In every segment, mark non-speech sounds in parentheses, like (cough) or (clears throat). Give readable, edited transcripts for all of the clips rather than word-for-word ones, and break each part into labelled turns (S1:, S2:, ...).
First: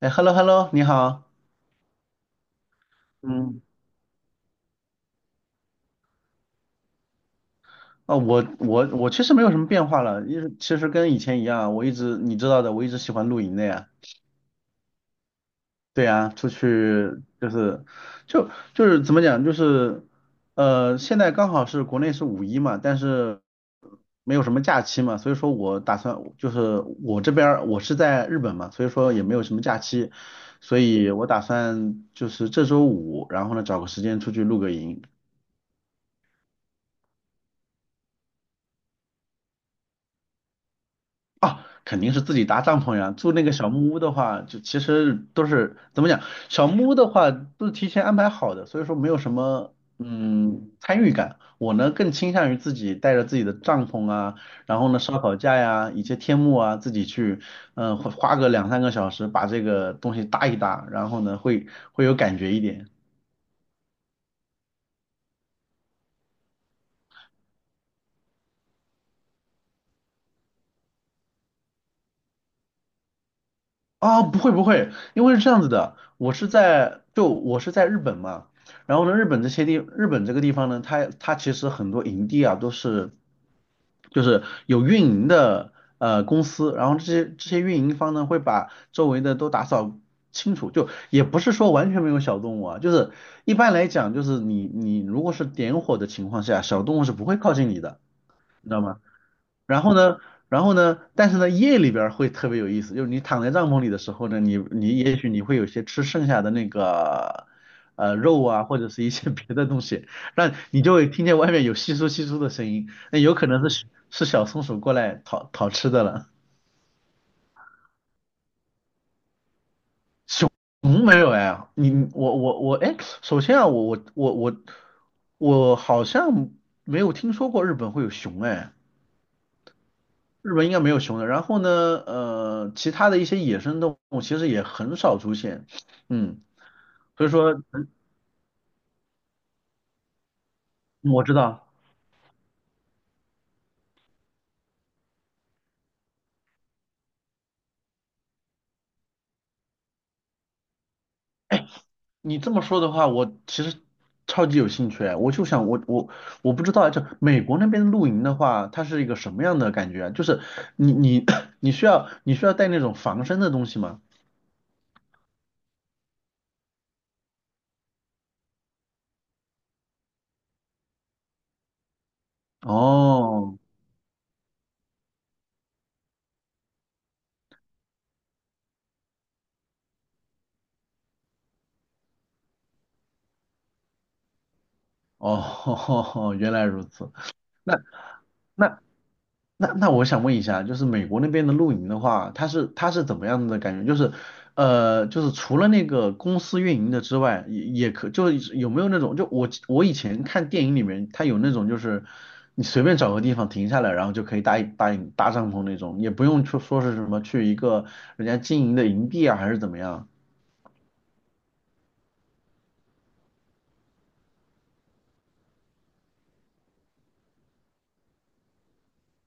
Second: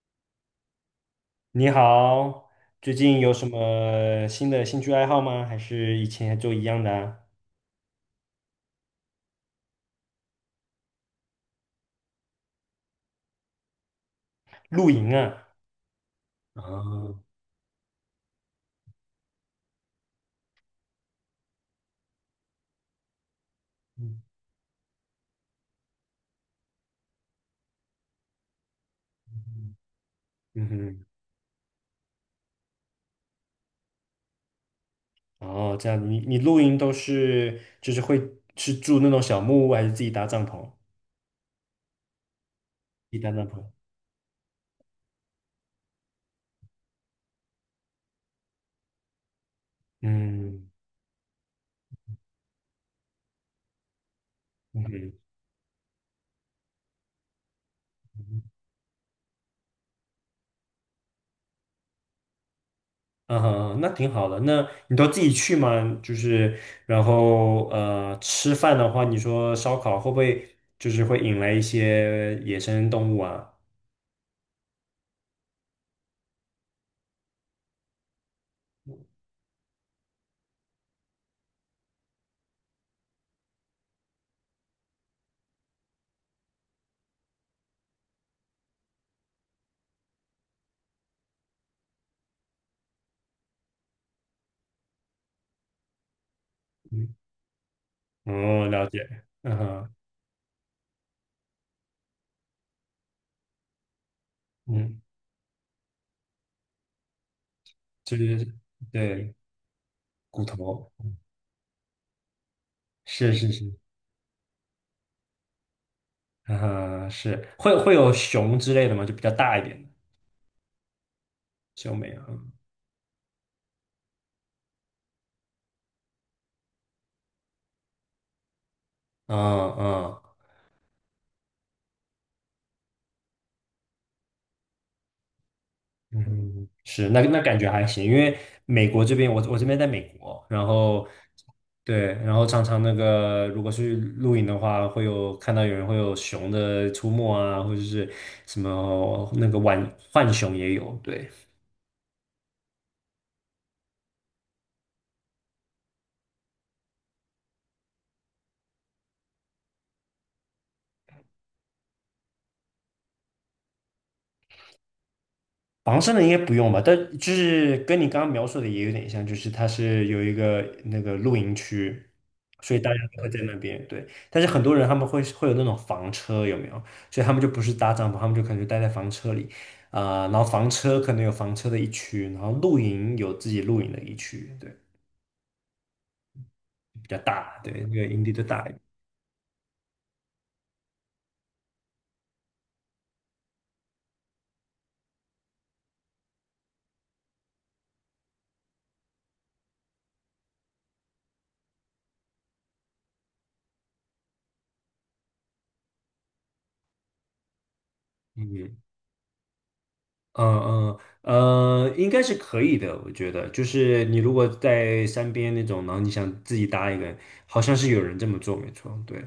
S1: 哎，hello hello，你好。
S2: 你好，最近有什
S1: 嗯，
S2: 么新的兴趣爱好吗？还是以前就一样的啊？
S1: 我其实没有什么变化了，因为其实跟以前一样，我一直你知道的，我一直喜欢露营的呀。
S2: 露营啊，
S1: 对呀，出去
S2: 啊，
S1: 就是就是怎么讲，就是现在刚好是国内是五一嘛，但是
S2: 嗯
S1: 没有什么假期嘛，所以说我打算就是我这边儿我是在日本嘛，所以说也没有什么假期，所
S2: 嗯
S1: 以我打算就是这周五，然后呢找个时间出去露个营。
S2: 哼，哦，这样，你露营都是就是会是住那种小木屋，还是自己搭帐篷？
S1: 啊，肯定是自己搭帐篷呀。
S2: 自己搭
S1: 住那
S2: 帐
S1: 个
S2: 篷，
S1: 小木屋的话，就其实都是怎么讲，小木屋的话都是提前安排好的，所以说没有什么
S2: 嗯
S1: 参与感。我呢更倾向于自己带着自己的帐篷啊，然
S2: 嗯
S1: 后呢
S2: 哼，
S1: 烧烤架呀，以及天幕啊，自己去花个两三个小时把这个东西搭一搭，然后呢会有感觉一点。
S2: 嗯哈，那挺好的。那你都自己去吗？就是然后吃饭的话，你说烧烤会不会就是会引来一些野生动物啊？
S1: 不会不会，因为是这样子的，我是在日本嘛，然后呢，日本这个地方呢，它其实很多营地啊都是就是有运营的公司，然后这些运营方呢会把周围的都打扫清楚，就也不是说完全没有小动物啊，就是一般来讲就是你如果是点火的情况下，小动物是不会靠近你的，
S2: 哦，
S1: 你知道
S2: 了
S1: 吗？
S2: 解，嗯
S1: 然
S2: 哼，
S1: 后呢，但是呢，夜里边儿会特别有意思，就是你躺在帐篷里的时候呢，你你
S2: 嗯，
S1: 也许你会有些吃剩下的那个
S2: 就
S1: 肉
S2: 是
S1: 啊，或者是一些 (laughs)
S2: 对，
S1: 别的东西，
S2: 骨
S1: 那你
S2: 头。
S1: 就会听见外面有窸窣窸窣的声音，那
S2: 是
S1: 有可
S2: 是
S1: 能
S2: 是，
S1: 是小松鼠过来讨讨吃的了。
S2: 嗯哼，是会有熊之类的吗？就比较大一点的
S1: 熊没有哎，
S2: 熊没
S1: 你
S2: 有，
S1: 我
S2: 嗯
S1: 我我哎，首先啊，我我我我好像没有听说过日本会有熊哎。
S2: 嗯
S1: 日本应该没有熊的。然后呢，其他的一些野生动物其实也很少出现，
S2: 嗯，
S1: 嗯，
S2: 嗯，是。那
S1: 所以
S2: 那感
S1: 说
S2: 觉还行，因为美国这边，我这边在美国，然后
S1: 嗯我知道
S2: 对，然后常常那个如果去露营的话，会有看到有人会有熊的出没啊，或者是什么那个浣熊也有，对。
S1: 你这么说的话，我其实超级有兴趣哎我就想我不知道哎，就美国那边露营的话，它是一个什么样的感觉啊？就是你 (clears throat) 你需要带那种防身的东西吗？
S2: 房身的应该不用吧？但就是跟你刚刚描述的也有点像，就是它是有一个那个露营区，所以大家都会在那
S1: 哦
S2: 边。对，但是很多人他们会有那种房车，有没有？所以他们就不是搭帐篷，他们就可能就待在房车里，啊、然后房车可能有房车的一区，然后露营有自己露营的一区，对，
S1: 哦，(laughs) 原来如
S2: 比
S1: 此。
S2: 较大，
S1: 那
S2: 对，那个营地就大一
S1: 那
S2: 点。
S1: 那我想问一下，就是美国那边的露营的话，它是怎么样的感觉？就是就是除了那个公司运营的之外，也就是有没有那种，就我以前看电影里面，它有那种就是你随便找个地方停下来，然后就可以搭一搭帐篷那种，也不用说是什么去一个人家经营
S2: 嗯
S1: 的营地啊，还是怎么样？
S2: 嗯嗯，应该是可以的，我觉得。就是你如果在山边那种，然后你想自己搭一个，好像是有人这么做，没错。对，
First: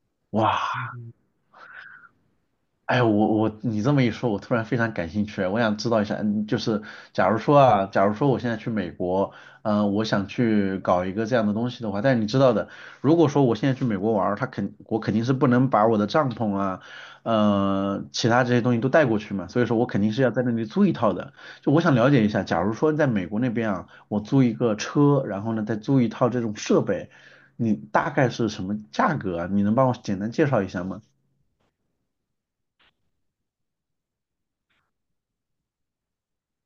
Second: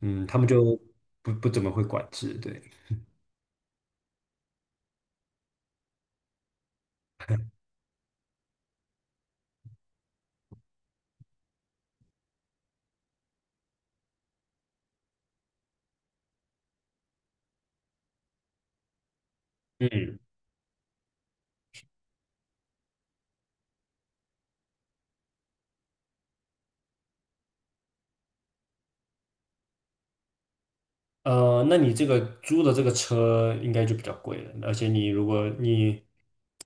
S2: 嗯，他们就
S1: 哇，
S2: 不怎么会管制，对，
S1: 哎，你这么一说，我突然非常感兴趣啊，我想知道一下，就是假如说我现在去美国，我想去搞一个这样的东西的话，但是你知道的，如果说我现在去美国玩儿，我肯定是不能把我的帐篷啊，其他这些东西都带过去嘛，所以说我肯定
S2: 嗯。
S1: 是要在那里租一套的。就我想了解一下，假如说在美国那边啊，我租一个车，然后呢再租一套这种设备，你大概是什么价格啊？你能帮我简单介绍一下吗？
S2: 那你这个租的这个车应该就比较贵了，而且你如果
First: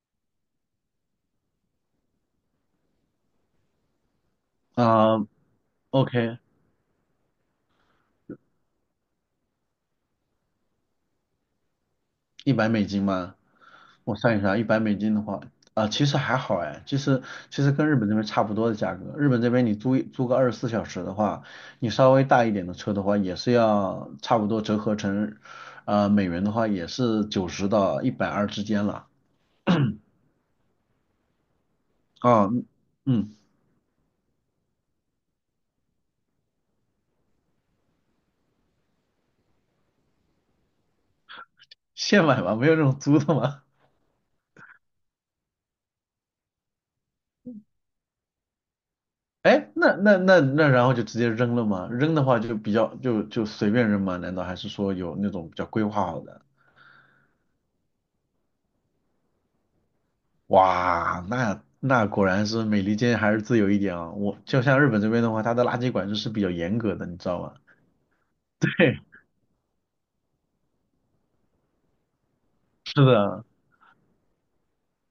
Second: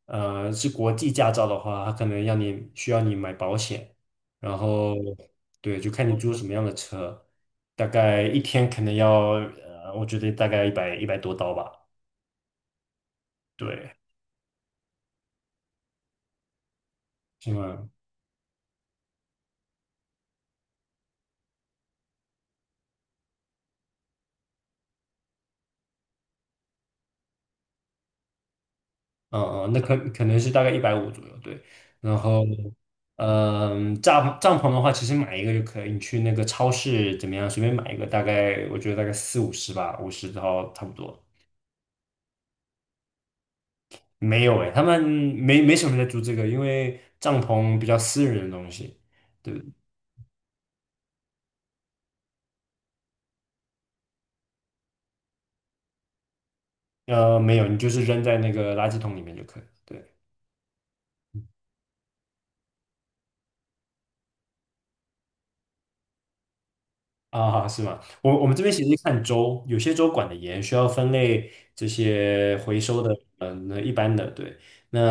S2: 是国际驾照的话，它可能要你需要你买保险，然后
S1: 啊
S2: 对，就看你租
S1: ，OK，
S2: 什么样的车，大概一天可能要我觉得大概一百多刀吧，
S1: 一百美金吗？
S2: 对，
S1: 我算一算，一百美金的话，其实还好哎，其实
S2: 是
S1: 其实
S2: 吗，
S1: 跟日本这边差不多的价格。日本这边你租个24小时的话，你稍微大一点的车的话，也是要差不多折合成，美元的话也是90到120之间了。
S2: 嗯嗯，那可能是大概150左右，对。然后，
S1: 啊、嗯，
S2: 帐篷的话，其实买一个就可以，你去那个超市怎么样，随便买一个，大概我觉得大概四五十吧，五十到差不多。
S1: 现买吗？没有这种租的吗？
S2: 没有诶，他们没什么人在租这个，因为帐篷比较私人的东西，对不对？
S1: 哎，那那那那，然后就直接扔了吗？扔的话就比较就随便扔吗？难道还是说有那种比较规划好的？
S2: 没有，你就是扔在那个垃圾桶里面就可以了，对。
S1: 哇，那果然是美利坚还是自由一点啊。我就像日本这边的话，它的垃圾管制是比较严格的，你知道吗？
S2: 啊，是吗？我们
S1: (laughs)
S2: 这边其
S1: 对，
S2: 实看州，有些州管得严，需要分类这些回
S1: 是
S2: 收的，
S1: 的，
S2: 嗯，那一般的，对，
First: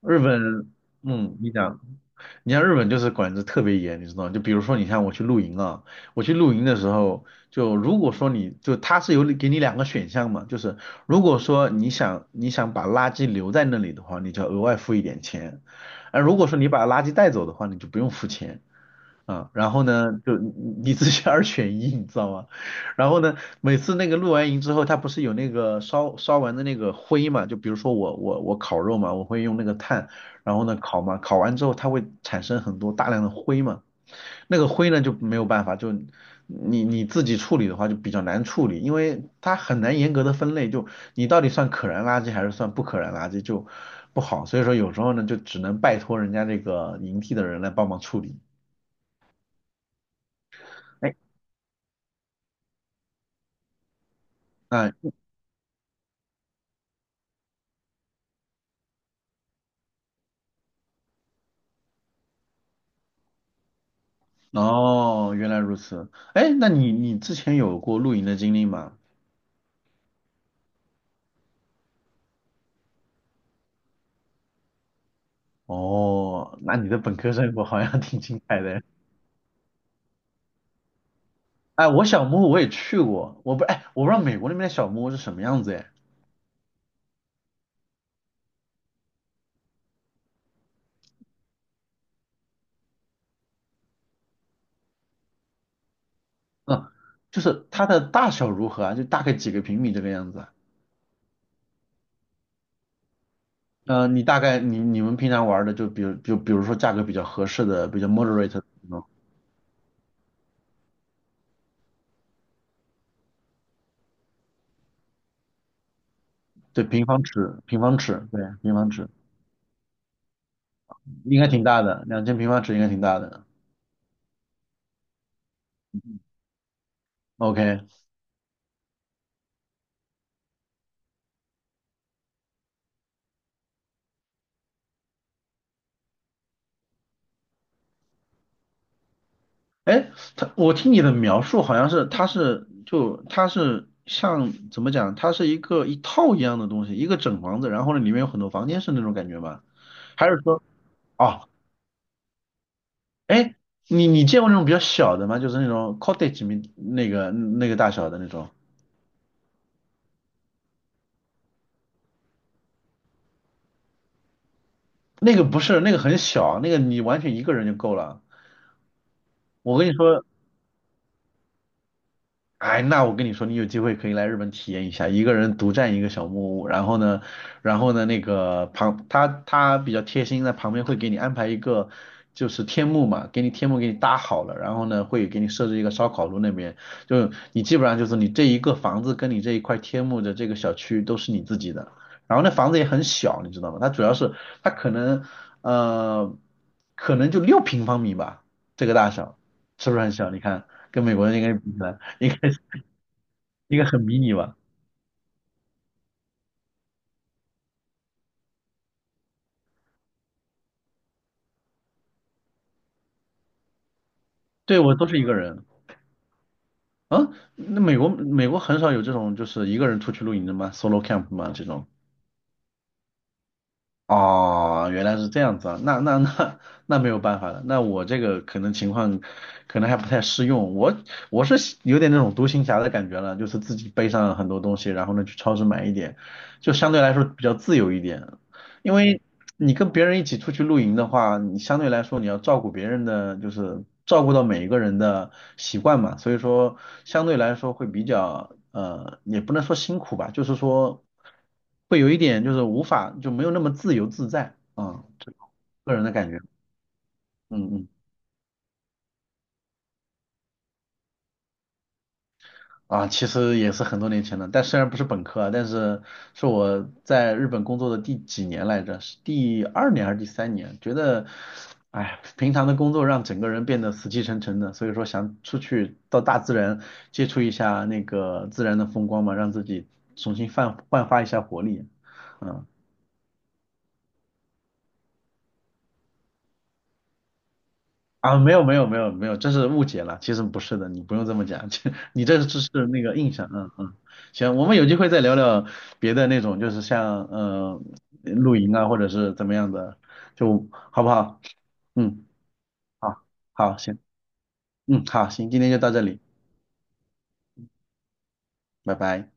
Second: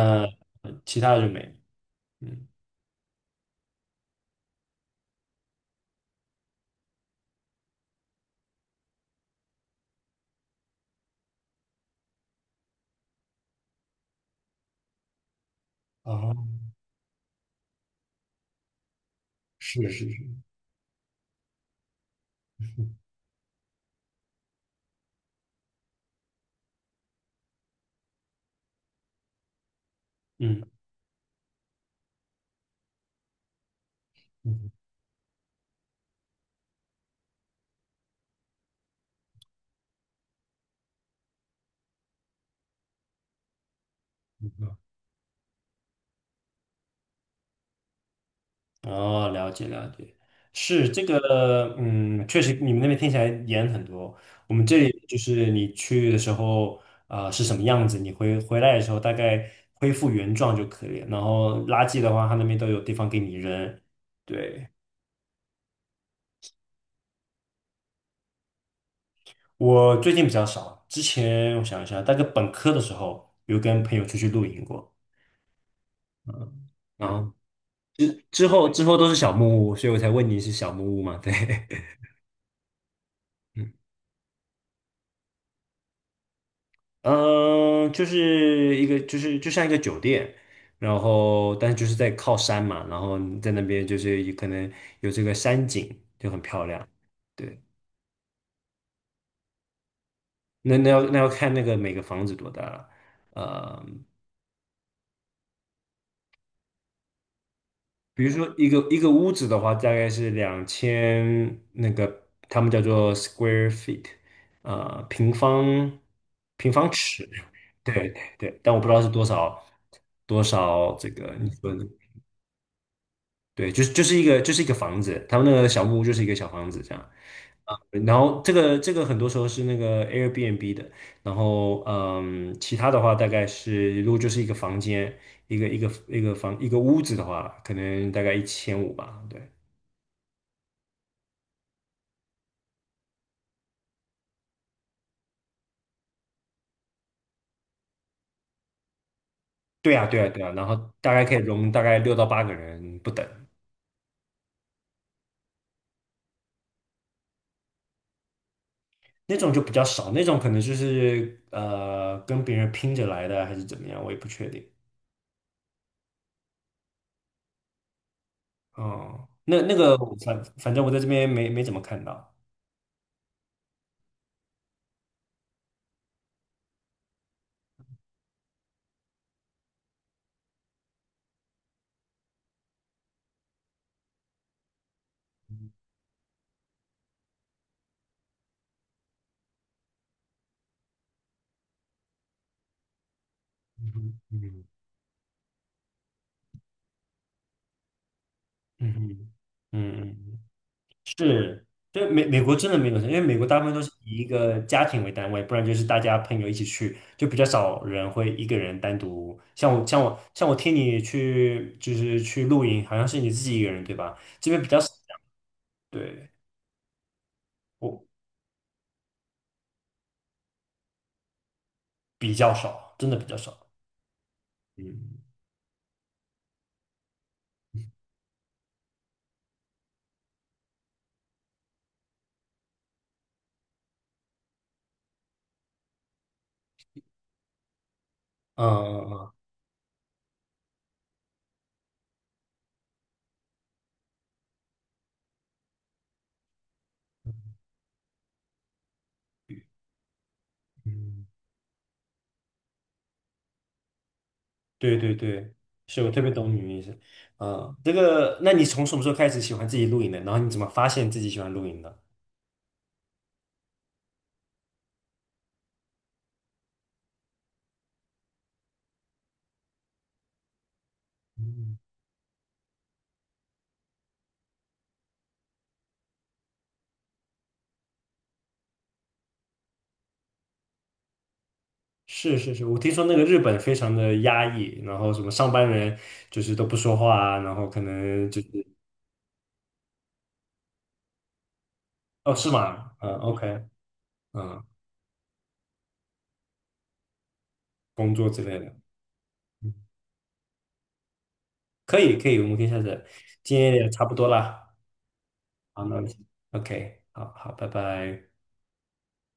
S1: 日本，
S2: 其他的就
S1: 嗯，
S2: 没
S1: 你
S2: 了。
S1: 讲，
S2: 嗯，
S1: 你像日本就是管制特别严，你知道吗？就比如说，你看我去露营啊，我去露营的时候，就如果说它是有给你两个选项嘛，就是如果说你想把垃圾留在那里的话，你就要额外付一点钱，而
S2: 哦，
S1: 如果说你把垃圾带走的话，你就不用付钱。啊，然后
S2: 是是是，
S1: 呢，就你自己 (laughs) 二选一，你知道吗？然后呢，每次那个露完营之后，它不是有那个烧完的那个灰嘛？就比如说我烤肉嘛，我会用那个炭，然
S2: 嗯，
S1: 后呢烤嘛，烤完之后它会产生很多大量的灰嘛，那个
S2: 嗯，
S1: 灰呢就没有办法，就你自己处理的话就比较难处理，因为它很难严格的分类，就你到底算可燃垃圾还是算不可燃垃圾就不好，所以说有时候呢就只能拜托人家这个营地的人来帮忙处理。
S2: 哦，了解了解，是这
S1: 哎。
S2: 个，嗯，确实你们那边听起来严很多。我们这里
S1: 那
S2: 就是你去的时候，啊，是什么样子，你回来的时候大概恢复原状就可以了。然后垃圾的话，他那边都有地方给你扔。对，
S1: 哦，原来如此。哎，那你之前有过露营的经历吗？
S2: 我最近比较少，之前我想一下，大概本科的时候有跟朋友出去露营过，
S1: 哦，那你的
S2: 然
S1: 本
S2: 后
S1: 科生活好像挺
S2: 之
S1: 精
S2: 之
S1: 彩
S2: 后
S1: 的。
S2: 之后都是小木屋，所以我才问你是小木屋嘛？对。
S1: 哎，我小木屋我也去过，
S2: (laughs)
S1: 我不知道美国那边的小木屋是什么样子哎。
S2: 嗯，呃就是一个就是就像一个酒店，然后但是就是在靠山嘛，然后你在那边就是也可能有这个山景，就很漂亮，
S1: 嗯，就
S2: 对，
S1: 是它的大小如何啊？就大概几个平米这个样子
S2: 那要看那个每个房子多大了。呃
S1: 嗯，你大概你你们平常玩的就比如说价格比较合适的，比较
S2: 比如
S1: moderate
S2: 说
S1: 的
S2: 一个
S1: 那
S2: 一
S1: 种，
S2: 个屋子的话，大概是2000，他们叫做 square feet,呃，平方平
S1: 对，
S2: 方
S1: 平方
S2: 尺，
S1: 尺，平
S2: 对
S1: 方
S2: 对
S1: 尺，对，
S2: 对，但
S1: 平
S2: 我不
S1: 方
S2: 知道是
S1: 尺
S2: 多少这个
S1: 应该
S2: 你
S1: 挺
S2: 说
S1: 大
S2: 的，
S1: 的，2000平方尺应该挺大的。
S2: 对，就是就是一个就是一个房子，他们那个小木屋就是一个小房子这样，啊、
S1: OK，
S2: 然后这个很多时候是那个 Airbnb 的，然后其他的话大概是如果就是一个房间，一个屋子的话，可能大概1500吧，对。
S1: 哎，我听你的描述好像是，它是像怎么讲，它是一个一套一样的东西，一个整房子，然后呢里面有很多房间是那种感觉吗？
S2: 对呀，对呀，
S1: 还是
S2: 对呀，
S1: 说，
S2: 然后大概可以
S1: 哦，
S2: 容大概六到八个人不等，
S1: 哎，你见过那种比较小的吗？就是那种 cottage 名那个大小的那种，
S2: 那种就比较少，那种可能就是跟别人拼着来的啊还是怎么样，我也不确定。
S1: 那个不是，那个很小，那个你完全一个人就够了。
S2: 哦，那那
S1: 我跟你
S2: 个我
S1: 说，
S2: 反正我在这边没怎么看到。
S1: 哎，那我跟你说，你有机会可以来日本体验一下，一个人独占一个小木屋，然后呢，然后呢，那个旁他他比较贴心，在旁边会给你安排一个就是天幕嘛，给你天幕给你搭好了，然后呢会给你设置一个烧烤炉那边，就你基本上就是你这一个房子跟你这一块天幕的这个小区都是你自己的，然后那房子也很小，你知道吗？
S2: 嗯
S1: 它主要
S2: 哼，
S1: 是
S2: 嗯
S1: 它可能呃可能就6平方米吧，这
S2: 嗯
S1: 个大
S2: 嗯
S1: 小是不
S2: 嗯
S1: 是很小？
S2: 嗯。
S1: 你看跟美国人应该
S2: 是，
S1: 比起来。
S2: 对，美国真的没有，因为美国大部分
S1: 应
S2: 都
S1: 该
S2: 是
S1: 很
S2: 以
S1: 迷
S2: 一
S1: 你吧？
S2: 个家庭为单位，不然就是大家朋友一起去，就比较少人会一个人单独。像我听你去就是去露营，好像是你自己一个人对吧？这边比
S1: 对，
S2: 较少，
S1: 我都是一个人
S2: 对，
S1: 啊。那美
S2: 我
S1: 国美国很少有这种就是一个人出去露营的吗？Solo camp 吗？这种？
S2: 比较少，真的比较少。
S1: 哦，原来
S2: 嗯
S1: 是这样子啊。那没有办法了。那我这个可能情况可能还不太适用。我我有点那种独行侠的感觉了，就是自己背上很多东西，然后呢去超市买一点，就相对来说比较自由一点。
S2: 嗯
S1: 因为
S2: 嗯
S1: 你跟别人一起出去露营的话，你相对来说你要照顾别人的，就是照顾到每一个人的习惯嘛，所以说相对来说会比较也不能说辛苦吧，就是
S2: 嗯，
S1: 说
S2: 嗯，
S1: 会有一点就是无法就没有那么自由自在
S2: 对
S1: 啊，
S2: 对
S1: 这
S2: 对，
S1: 个
S2: 是
S1: 人
S2: 我
S1: 的
S2: 特
S1: 感
S2: 别
S1: 觉，
S2: 懂你的意思。
S1: 嗯
S2: 嗯，
S1: 嗯。
S2: 这个，那你从什么时候开始喜欢自己露营的？然后你怎么发现自己喜欢露营的？
S1: 啊，其实也是很多年前了，但虽然不是本科啊，但是是我在日本工作的第几年来着？是第二年还是第三年？觉得，哎，平常的工作让整个人变得死气沉沉的，所以说想出去到大自然接触一下那个自然的风光嘛，让自己重新焕发一下活力。
S2: 是是是，
S1: 嗯。
S2: 我听说那个日本非常的压抑，然后什么上班人就是都不说话啊，然后可能
S1: 啊，
S2: 就是，
S1: 没有没有没有没有，这是误解了，其实不是的，你不用这么讲，(laughs) 这你
S2: 哦，
S1: 这
S2: 是
S1: 只是
S2: 吗？
S1: 那
S2: 嗯
S1: 个印象，
S2: ，OK,
S1: 嗯嗯，行，
S2: 嗯，
S1: 我们有机会再聊聊别的那种，就是像
S2: 工作之
S1: 露
S2: 类的，
S1: 营啊，或者是怎么样
S2: 嗯，
S1: 的，就好不好？
S2: 可以
S1: 嗯，
S2: 可以，我们可以下次，
S1: 好，
S2: 今天
S1: 好，
S2: 也
S1: 行，
S2: 差不多啦，
S1: 嗯，好，行，今天就
S2: 好，
S1: 到
S2: 那我
S1: 这
S2: 们
S1: 里，
S2: OK,好好，拜拜。
S1: 拜拜。